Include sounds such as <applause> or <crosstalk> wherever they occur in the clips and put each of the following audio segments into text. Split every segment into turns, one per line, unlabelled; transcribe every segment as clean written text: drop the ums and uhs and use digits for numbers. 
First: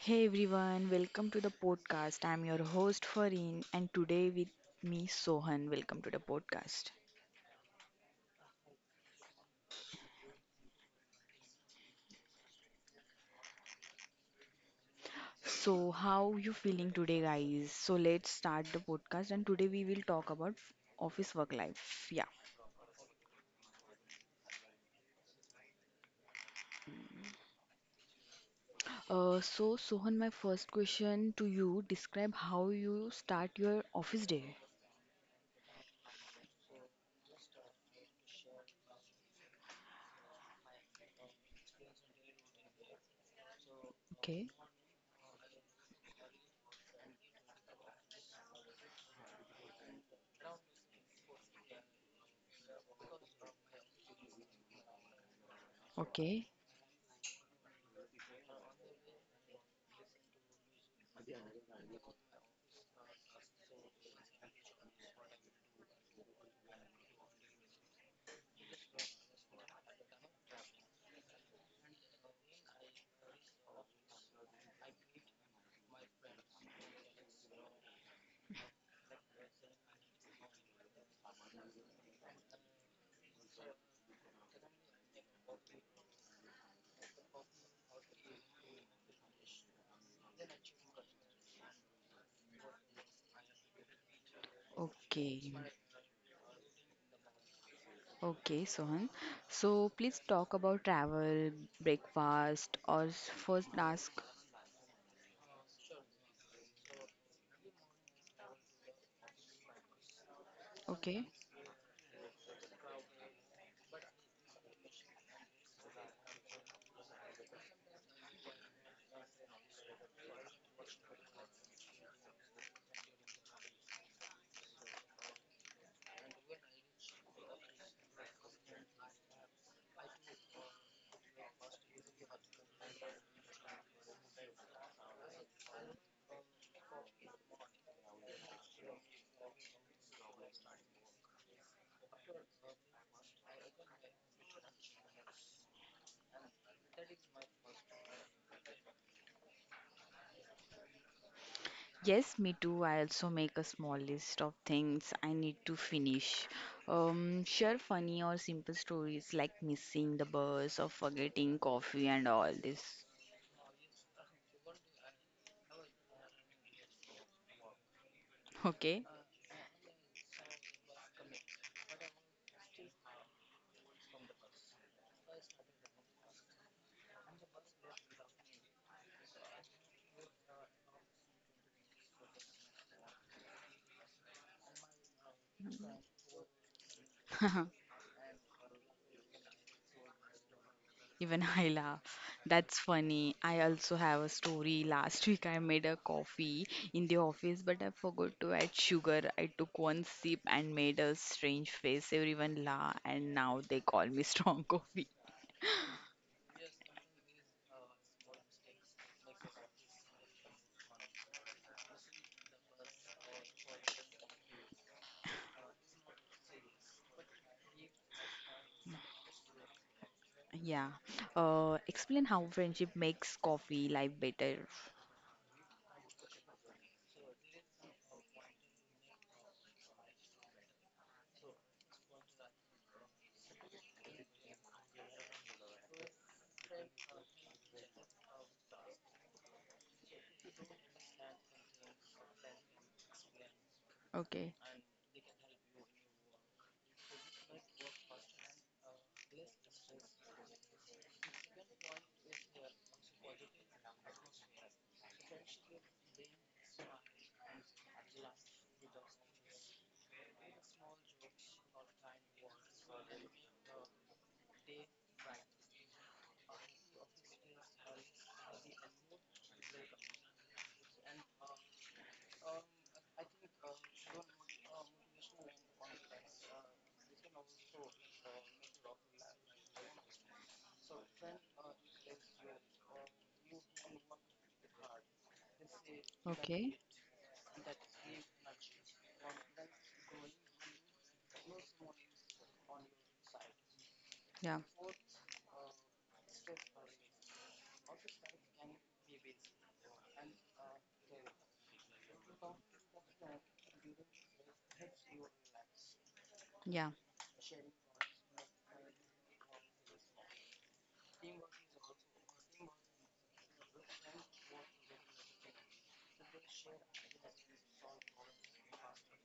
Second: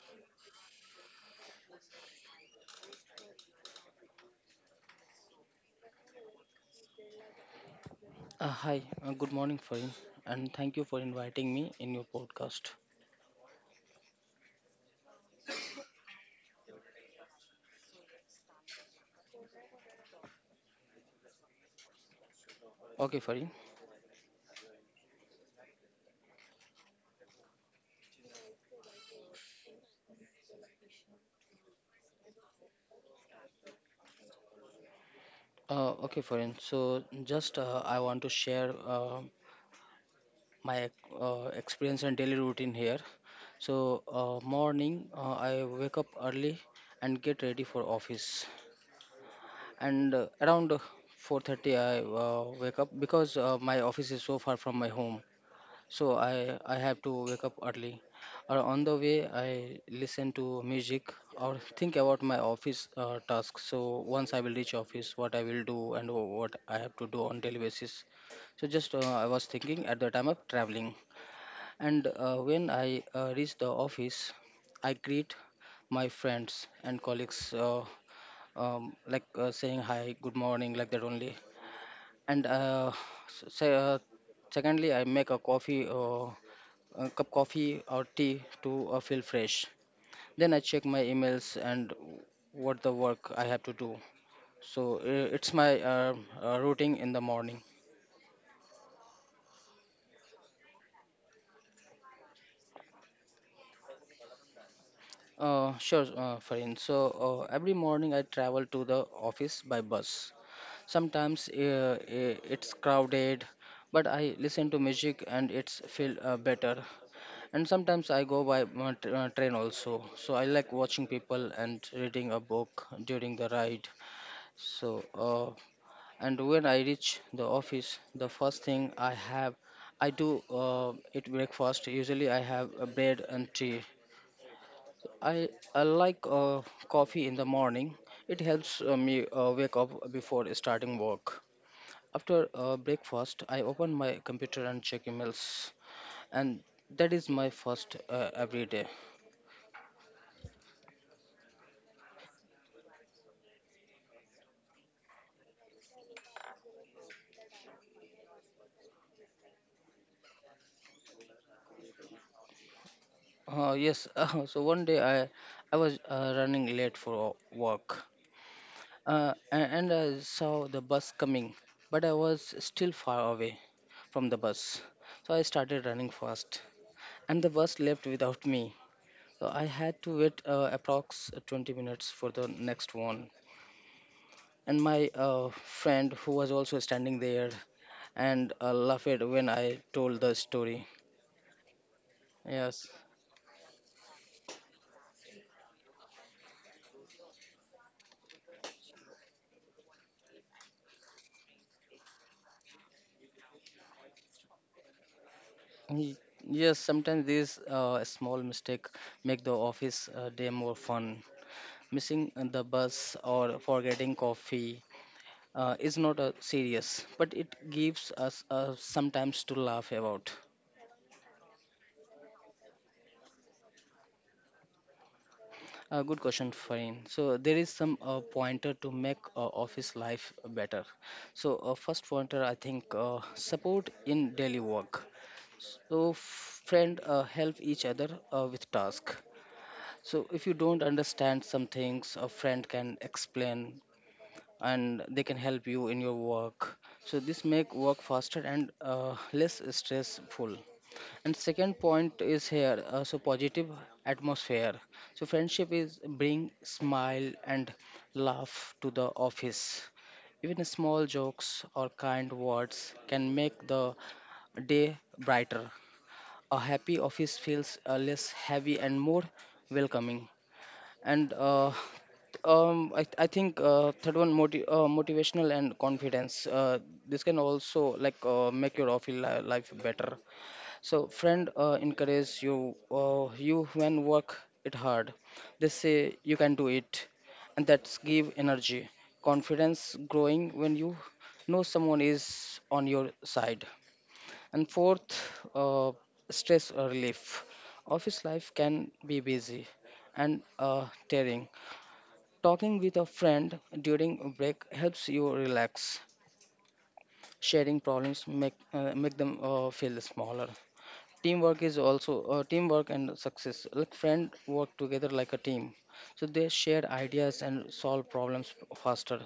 Hey everyone, welcome to the podcast. I'm your host Farin and today with me Sohan. Welcome to the podcast.
Good morning, Farin, and thank you for inviting me in your podcast.
So how you feeling today guys? So let's start the podcast and today we will talk about office work life. Yeah.
Okay, Farin.
So Sohan, my first question to you, describe how you start your office day.
Okay, Farin. So, just I want to share my experience and daily routine here. So
Okay.
morning I wake up early and get ready for office. And around 4:30 I wake up because my office is so far from my home. So I
Okay.
I have to wake up early. Or on the way, I listen to music or think about my office tasks. So once I will reach office, what I will do and what I have to do on daily basis. So just I was thinking at the time of traveling, and when I reach the office, I greet my friends and colleagues, like saying hi, good morning, like that only. And uh, s- say, uh, Secondly, I make a coffee. A cup coffee or tea to feel fresh. Then I check my emails and what the work I have to do. So
Okay.
it's my routine in the morning.
Okay, Sohan. So please talk about travel, breakfast or first task.
Sure, Farin. So every morning I travel to the office by bus.
Okay.
Sometimes it's crowded, but I listen to music and it's feel better. And sometimes I go by train also. So I like watching people and reading a book during the ride. So, uh, and when I reach the office, the first thing I have I do it breakfast. Usually I have a bread and tea. i, I like coffee in the morning. It helps me wake up before starting work. After breakfast, I open my computer and check emails, and that is my first every day.
Yes, me too. I also make a small list of things I need to finish. Share funny or simple stories like missing the bus or forgetting coffee and all this.
Yes. <laughs> So one day I was running late for work,
Okay?
and I saw the bus coming, but I was still far away from the bus. So I started running fast, and the bus left without me. So I had to wait approx 20 minutes for the next one. And my friend, who was also standing there,
<laughs>
and laughed when I told the story.
Even I laugh. That's
Yes.
funny. I also have a story. Last week I made a coffee in the office, but I forgot to add sugar. I took one sip and made a strange face. Everyone laughed, and now they call me <laughs> strong coffee.
Y- yes. Sometimes these small mistake make the office day more fun. Missing the bus or forgetting coffee is not serious, but it gives us sometimes to laugh about.
Yeah. Explain how friendship makes coffee life better.
Good question, Farin. So there is some pointer to make office life better. So first pointer, I think, support in daily work. So friend help each other with task. So if you don't understand some things, a friend can explain
Okay.
and they can help you in your work. So this make work faster and less stressful. And second point is here, so positive atmosphere. So friendship is bring smile and laugh to the office. Even small jokes or kind words can make the day brighter. A happy office feels less heavy and more welcoming. And I think third one motivational and confidence. This can also like make your office life better. So friend encourage you when work it hard. They say you can do
Okay.
it, and that's give energy, confidence growing when you know someone is on your side.
Yeah.
And fourth, uh, stress relief. Office life can be busy and tiring. Talking with a friend during a break helps you relax.
Yeah.
Sharing problems make make them feel smaller. Teamwork is also teamwork and success, like friend work together like a team, so they share ideas and solve problems faster.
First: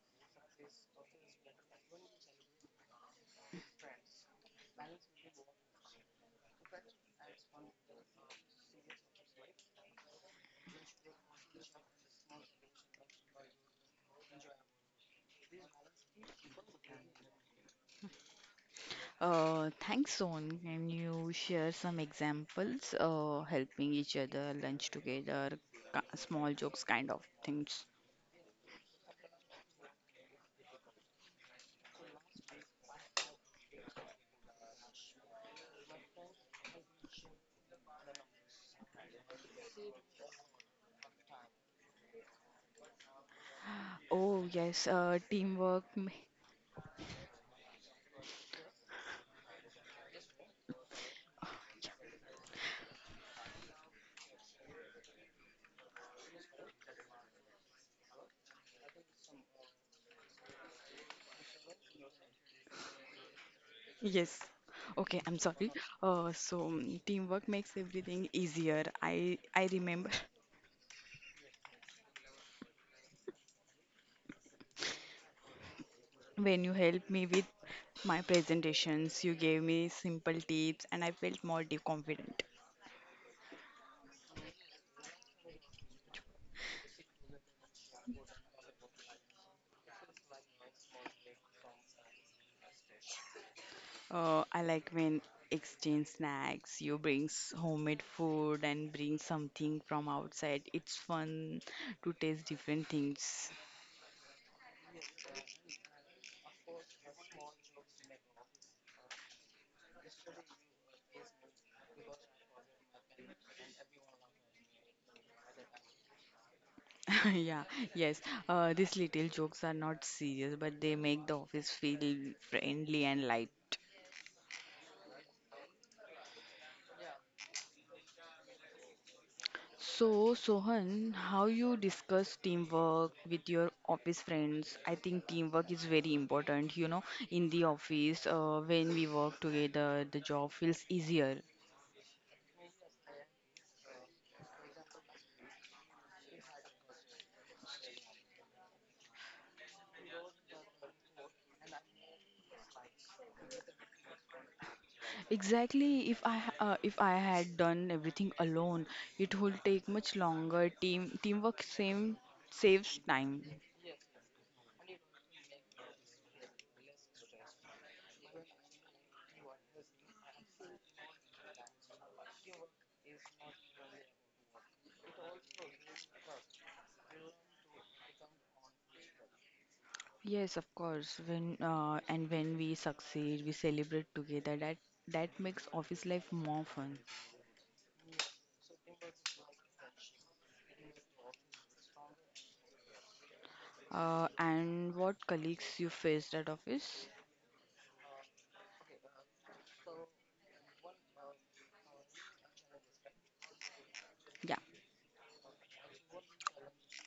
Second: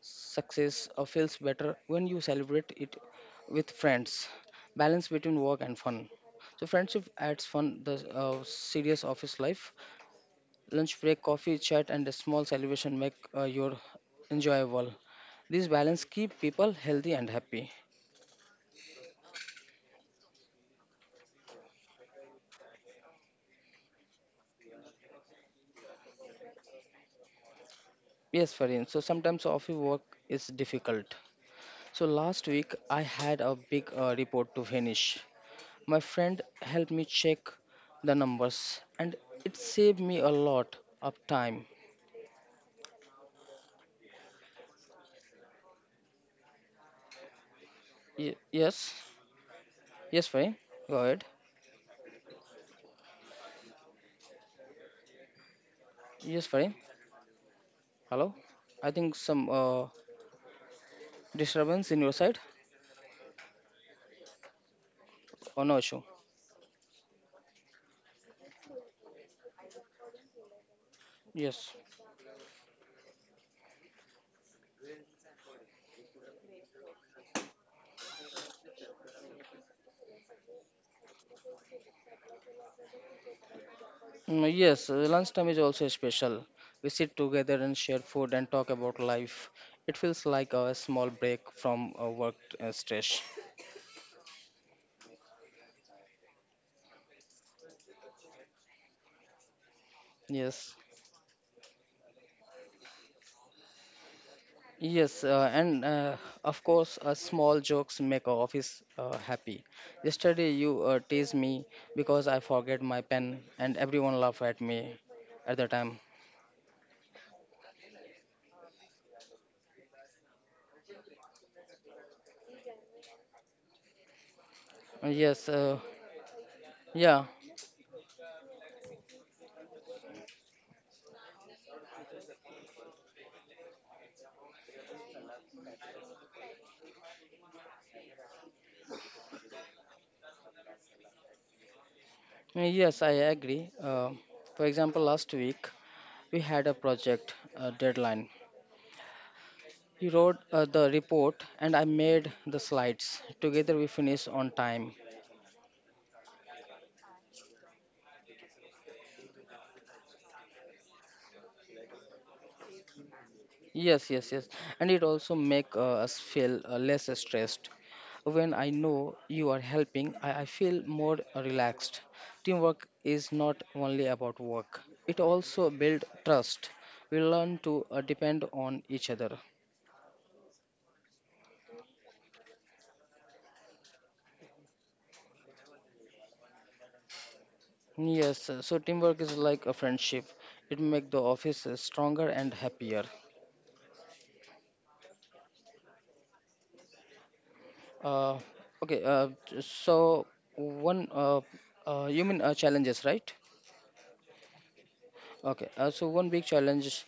Success feels better when you celebrate it with friends. Balance between work and fun, so friendship adds fun the serious office life. Lunch break, coffee chat, and a small celebration make your enjoyable. This balance keep people healthy and happy.
Thanks, Son. Can you share some examples? Helping each other, lunch together, small jokes, kind of things.
Yes, Farin. So sometimes office work is difficult. So last week I had a big report to finish. My friend helped me check the numbers and it saved me a lot of time.
Oh, yes. Teamwork.
Yes. Yes, Farin, go ahead. Yes, Farin, hello. I think some disturbance in your side
Yes. Okay, I'm
or
sorry.
no issue.
So teamwork makes everything easier. I remember <laughs>
Yes.
when you helped me with my presentations. You gave me simple tips and I felt more confident.
Mm, yes, lunchtime is also special. We sit together and share food and talk about life. It feels like a small break from work stress.
I like when exchange snacks. You brings homemade food and bring something from outside.
Yes.
It's fun to taste different things.
Yes, and of course, small jokes make our office happy. Yesterday, you teased me because I forget my pen, and everyone laughed at me at the time.
<laughs> yeah, yes. These little jokes are not serious, but they make the office feel friendly and light.
Yes, yeah.
So, Sohan, how you discuss teamwork with your office friends? I think teamwork is very important, you know, in the office, when we work together, the job feels easier.
Yes, I agree. For example, last week we had a project deadline. He wrote the report, and I made the slides. Together, we finished on time.
Exactly, if I had done everything alone, it would take much longer. Teamwork same saves time.
Yes, yes, yes. And it also make us feel less stressed. When I know you are helping, I feel more relaxed. Teamwork is not only about work. It also build trust. We learn to depend on each other.
Yes, of course. When and when we succeed, we celebrate together. That makes office life more fun.
Yes, so teamwork is like a friendship. It make the office stronger and happier.
And what colleagues you faced at office.
Uh, okay, so one You mean challenges, right?
Yeah,
Okay, so one big challenge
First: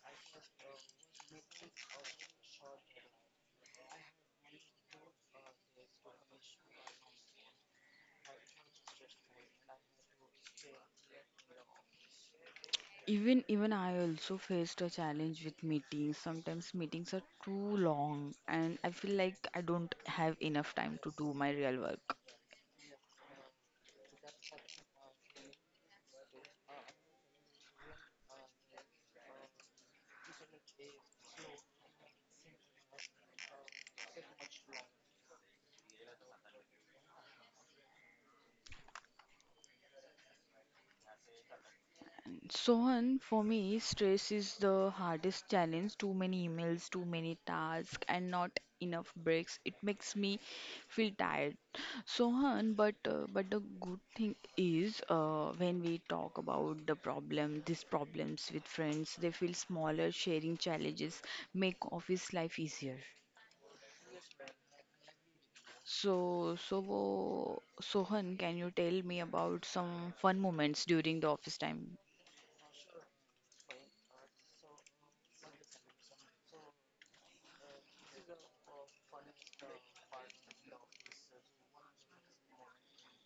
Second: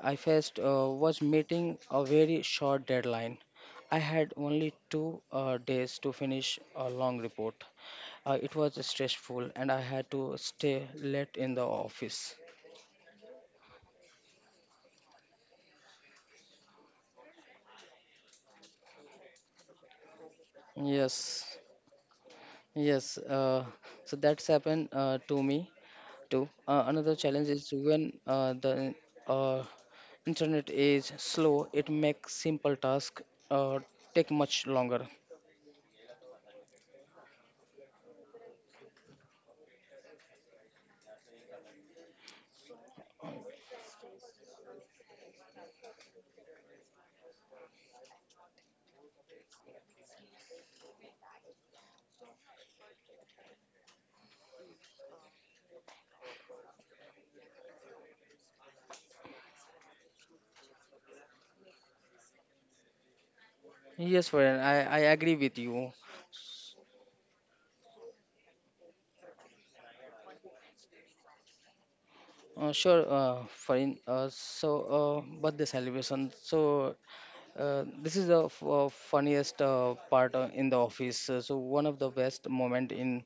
I faced was meeting a very short deadline. I had only two days to finish a long report. It was stressful, and I had to stay late in the office.
even I also faced a challenge with meetings. Sometimes meetings are too long, and I feel like I don't have enough time to do
Yes,
my real work.
yes. So that's happened to me too. Another challenge is when the uh, internet is slow, it makes simple tasks uh, take much longer.
Sohan, for me, stress is the hardest challenge. Too many emails, too many tasks, and not enough breaks. It makes me feel tired. Sohan, but the good thing is when we talk about the problem, these problems with friends, they feel smaller. Sharing challenges make office life easier.
Yes, Varun, I agree with you.
So, Sohan, can you tell me about some fun moments during the office time?
Sure, fine. Birthday celebration. This is the funniest part in the office. One of the best moment in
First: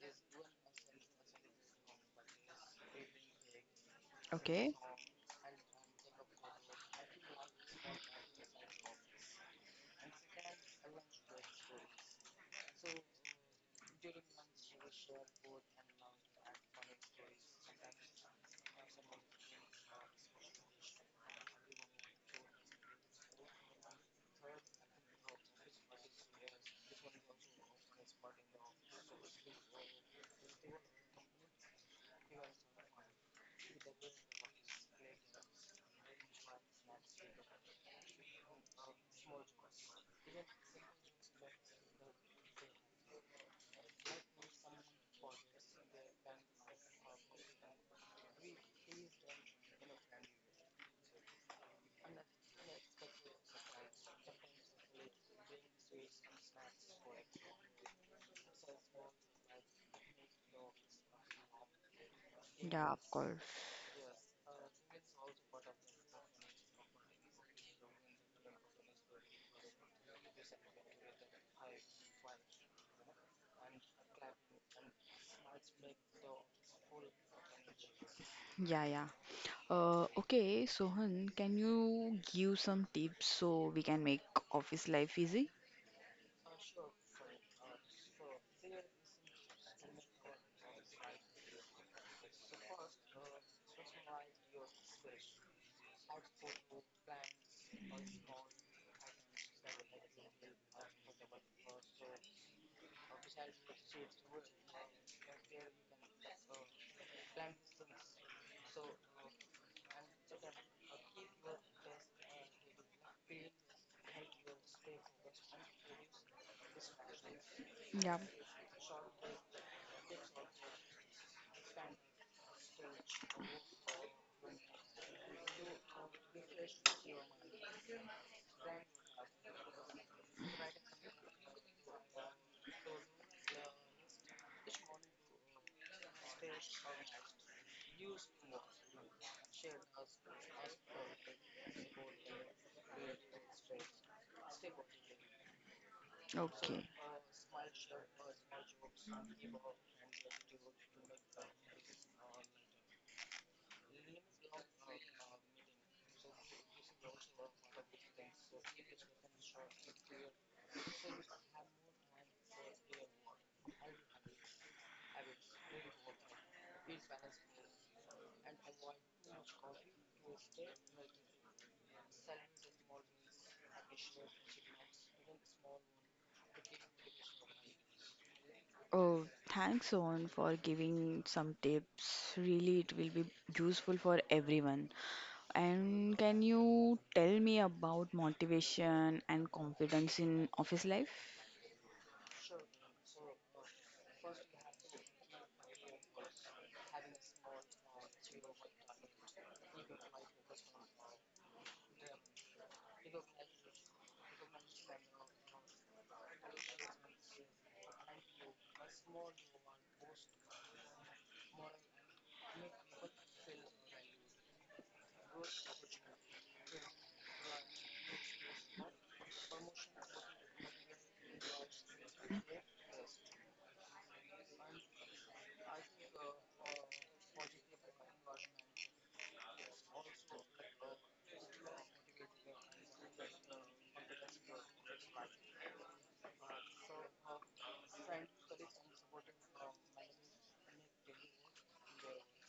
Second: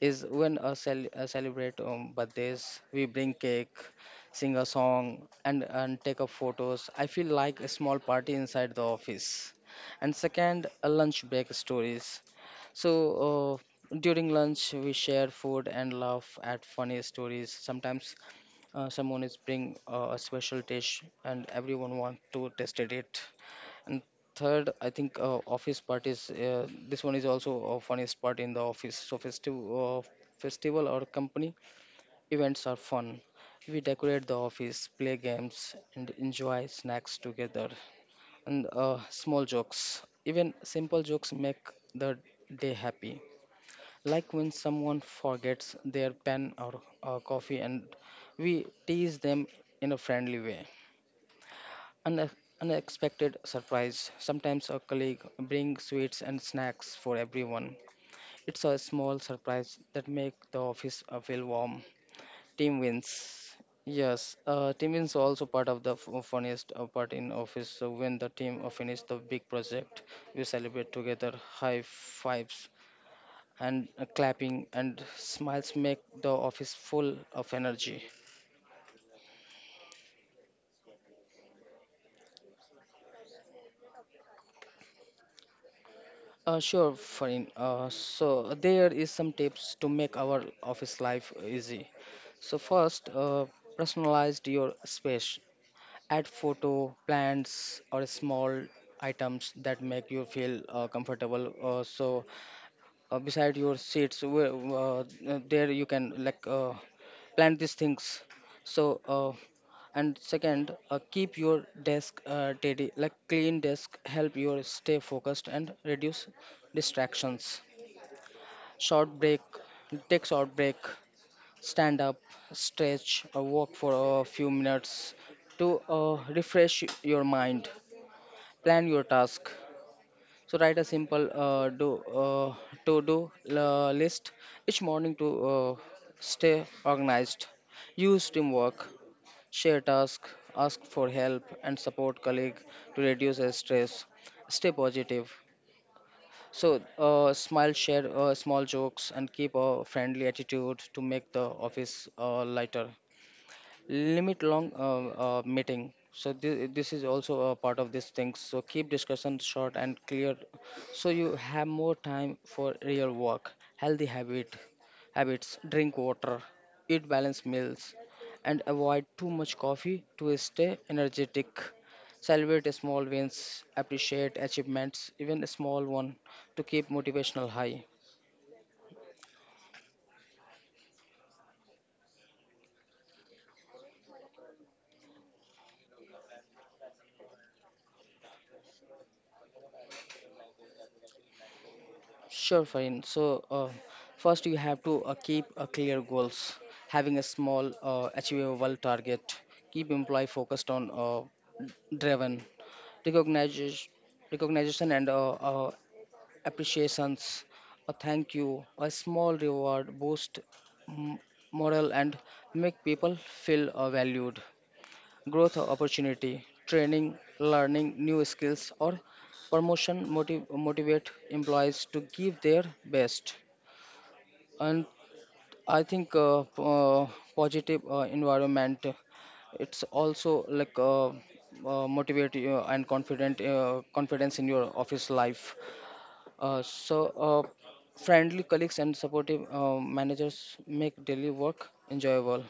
is when celebrate birthdays. We bring cake, sing a
Okay.
song, and take up photos. I feel like a small party inside the office. And second, lunch break stories. So. Uh, During lunch we share food and laugh at funny stories. Sometimes someone is bring a special dish and everyone want to tasted it. And third, I think office parties. This one is also a funniest part in the office. So festive uh, festival or company events are fun. We decorate the office, play games, and enjoy snacks together. And small jokes, even simple jokes, make the day happy, like when someone forgets their pen or coffee, and we tease them in a friendly way. An unexpected surprise. Sometimes a colleague brings sweets and snacks for everyone. It's a small surprise that makes the office feel warm. Team
Yeah, of
wins.
course.
Yes, team wins also part of the funniest part in office. So when the team finish the big project, we celebrate together. High fives and clapping and smiles make the office full of energy.
Yeah, yeah. Okay, Sohan, can you give some tips so we can make office life easy?
Sure, Farin. So there is some tips to make our office life easy. So first, personalized your space. Add photo, plants, or small items that make you feel comfortable. Beside your seats, where, there you can like plant these things. So uh, and second, keep your desk tidy, like clean desk help you stay focused and reduce distractions.
Yeah.
Short break. Take short break. Stand up, stretch, or walk for a few minutes to refresh your mind. Plan your task. So write a simple do uh, to do list each morning to stay organized. Use teamwork. Share tasks, ask for help, and support colleague to reduce their stress. Stay positive. So
Okay.
smile, share small jokes, and keep a friendly attitude to make the office lighter. Limit long meeting, so this is also a part of this thing. So keep discussion short and clear, so you have more time for real work. Healthy habits. Drink water, eat balanced meals, and avoid too much coffee to stay energetic. Celebrate small wins. Appreciate achievements, even a small one, to keep motivational high.
Oh, thanks, Sohan, for giving some tips. Really, it will be useful for everyone. And can you tell me about motivation and confidence in office life?
Sure, fine. First you have to keep a clear goals, having a small, achievable target. Keep employee focused on driven. recognition, Recognition and appreciations. A thank you, a small reward, boost m- morale, and make people feel valued. Growth opportunity, training, learning new skills, or promotion motivate employees to give their best. And I think positive environment it's also like motivate you and confident confidence in your office life. Uh, so uh, Friendly colleagues and supportive managers make daily work enjoyable.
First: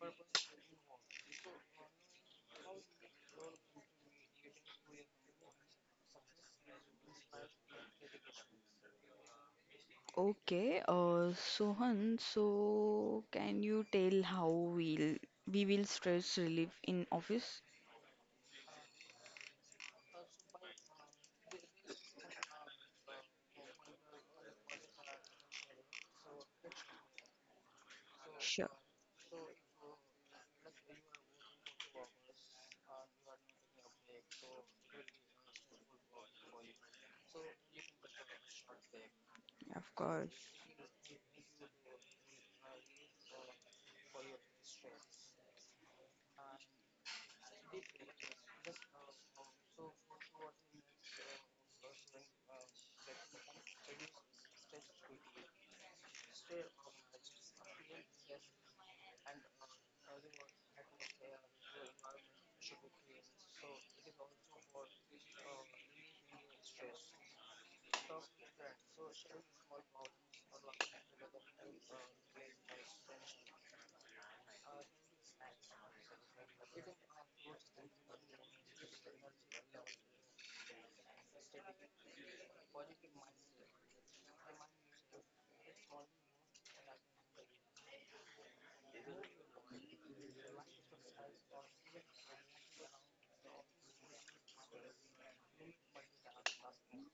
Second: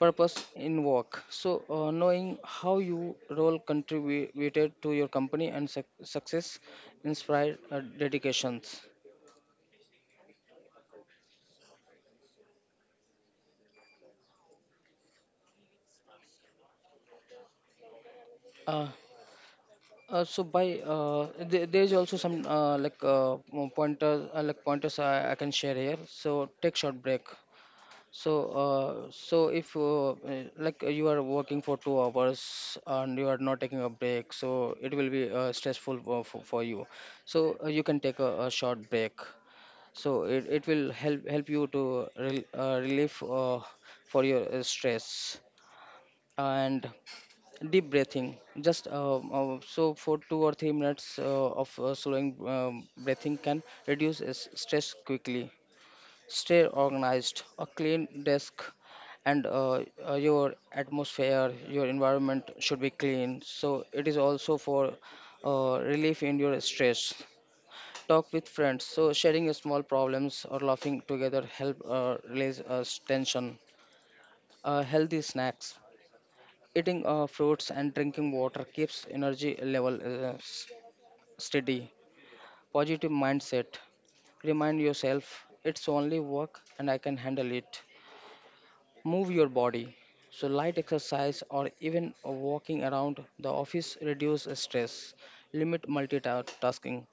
Purpose in work. So, knowing how your role contributed to your company and success inspired dedications.
Okay, Sohan, so can you tell how we will stress relief in office?
Uh, there is also some pointers I can share here. So take short break. So
Sure.
so if like You are working for 2 hours and you are not taking a break, so it will be stressful for you. You can take a short break
Of
so
course.
it will help you to relief for your stress. And deep breathing, just for 2 or 3 minutes of slowing breathing can reduce stress quickly. Stay organized. A clean desk, and your atmosphere, your environment should be clean, so it is also for relief in your stress. Talk with friends. So sharing your small problems or laughing together help release tension. Healthy snacks, eating fruits and drinking water keeps energy level steady. Positive mindset. Remind yourself it's only work and I can handle it. Move your body. So light exercise or even walking around the office reduce stress. Limit multitasking.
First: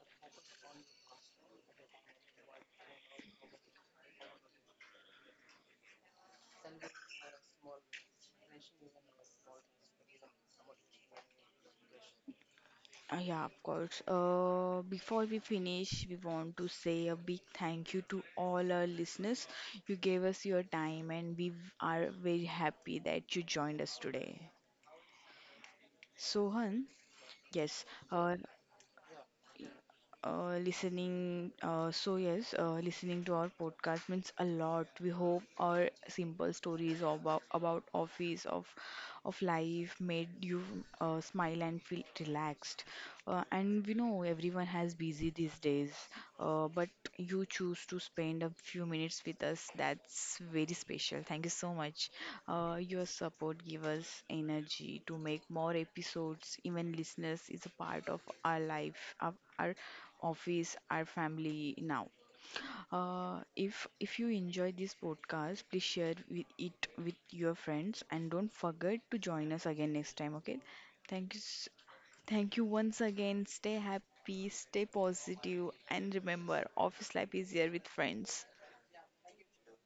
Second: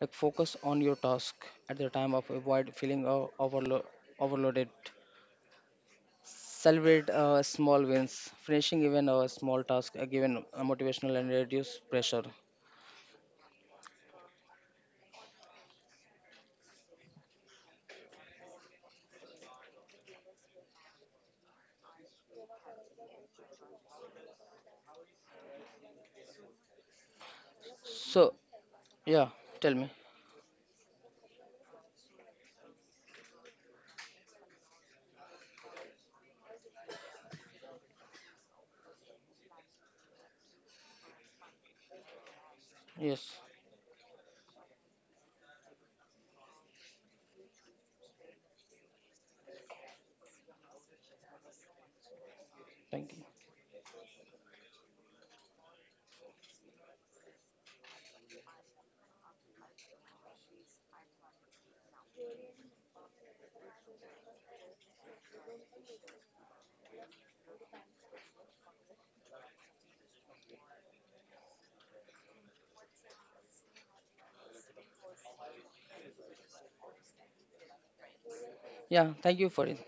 Like focus on your task at the time of avoid feeling overloaded. Celebrate small wins. Finishing even a small task given motivational and reduce pressure.
Yeah, of course. Before we finish, we want to say a big thank you to all our listeners. You gave us your time, and we are very happy that you joined us today. Sohan, yes,
So
uh,
yeah, tell me.
listening. So, yes, listening to our podcast means a lot. We hope our simple stories about office, of life made you smile and feel relaxed.
Yes,
And we know everyone has busy these days, but you choose to spend a few minutes with us. That's very special. Thank you so much. Your
thank you.
support give us energy to make more episodes. Even listeners is a part of our life, of our office, our family now. If if you enjoy this podcast, please share with it with your friends and don't forget to join us again next time. Okay? Thank you, s- Thank you once again. Stay happy, stay positive, and remember, office life is here with friends.
Yeah, thank you for it.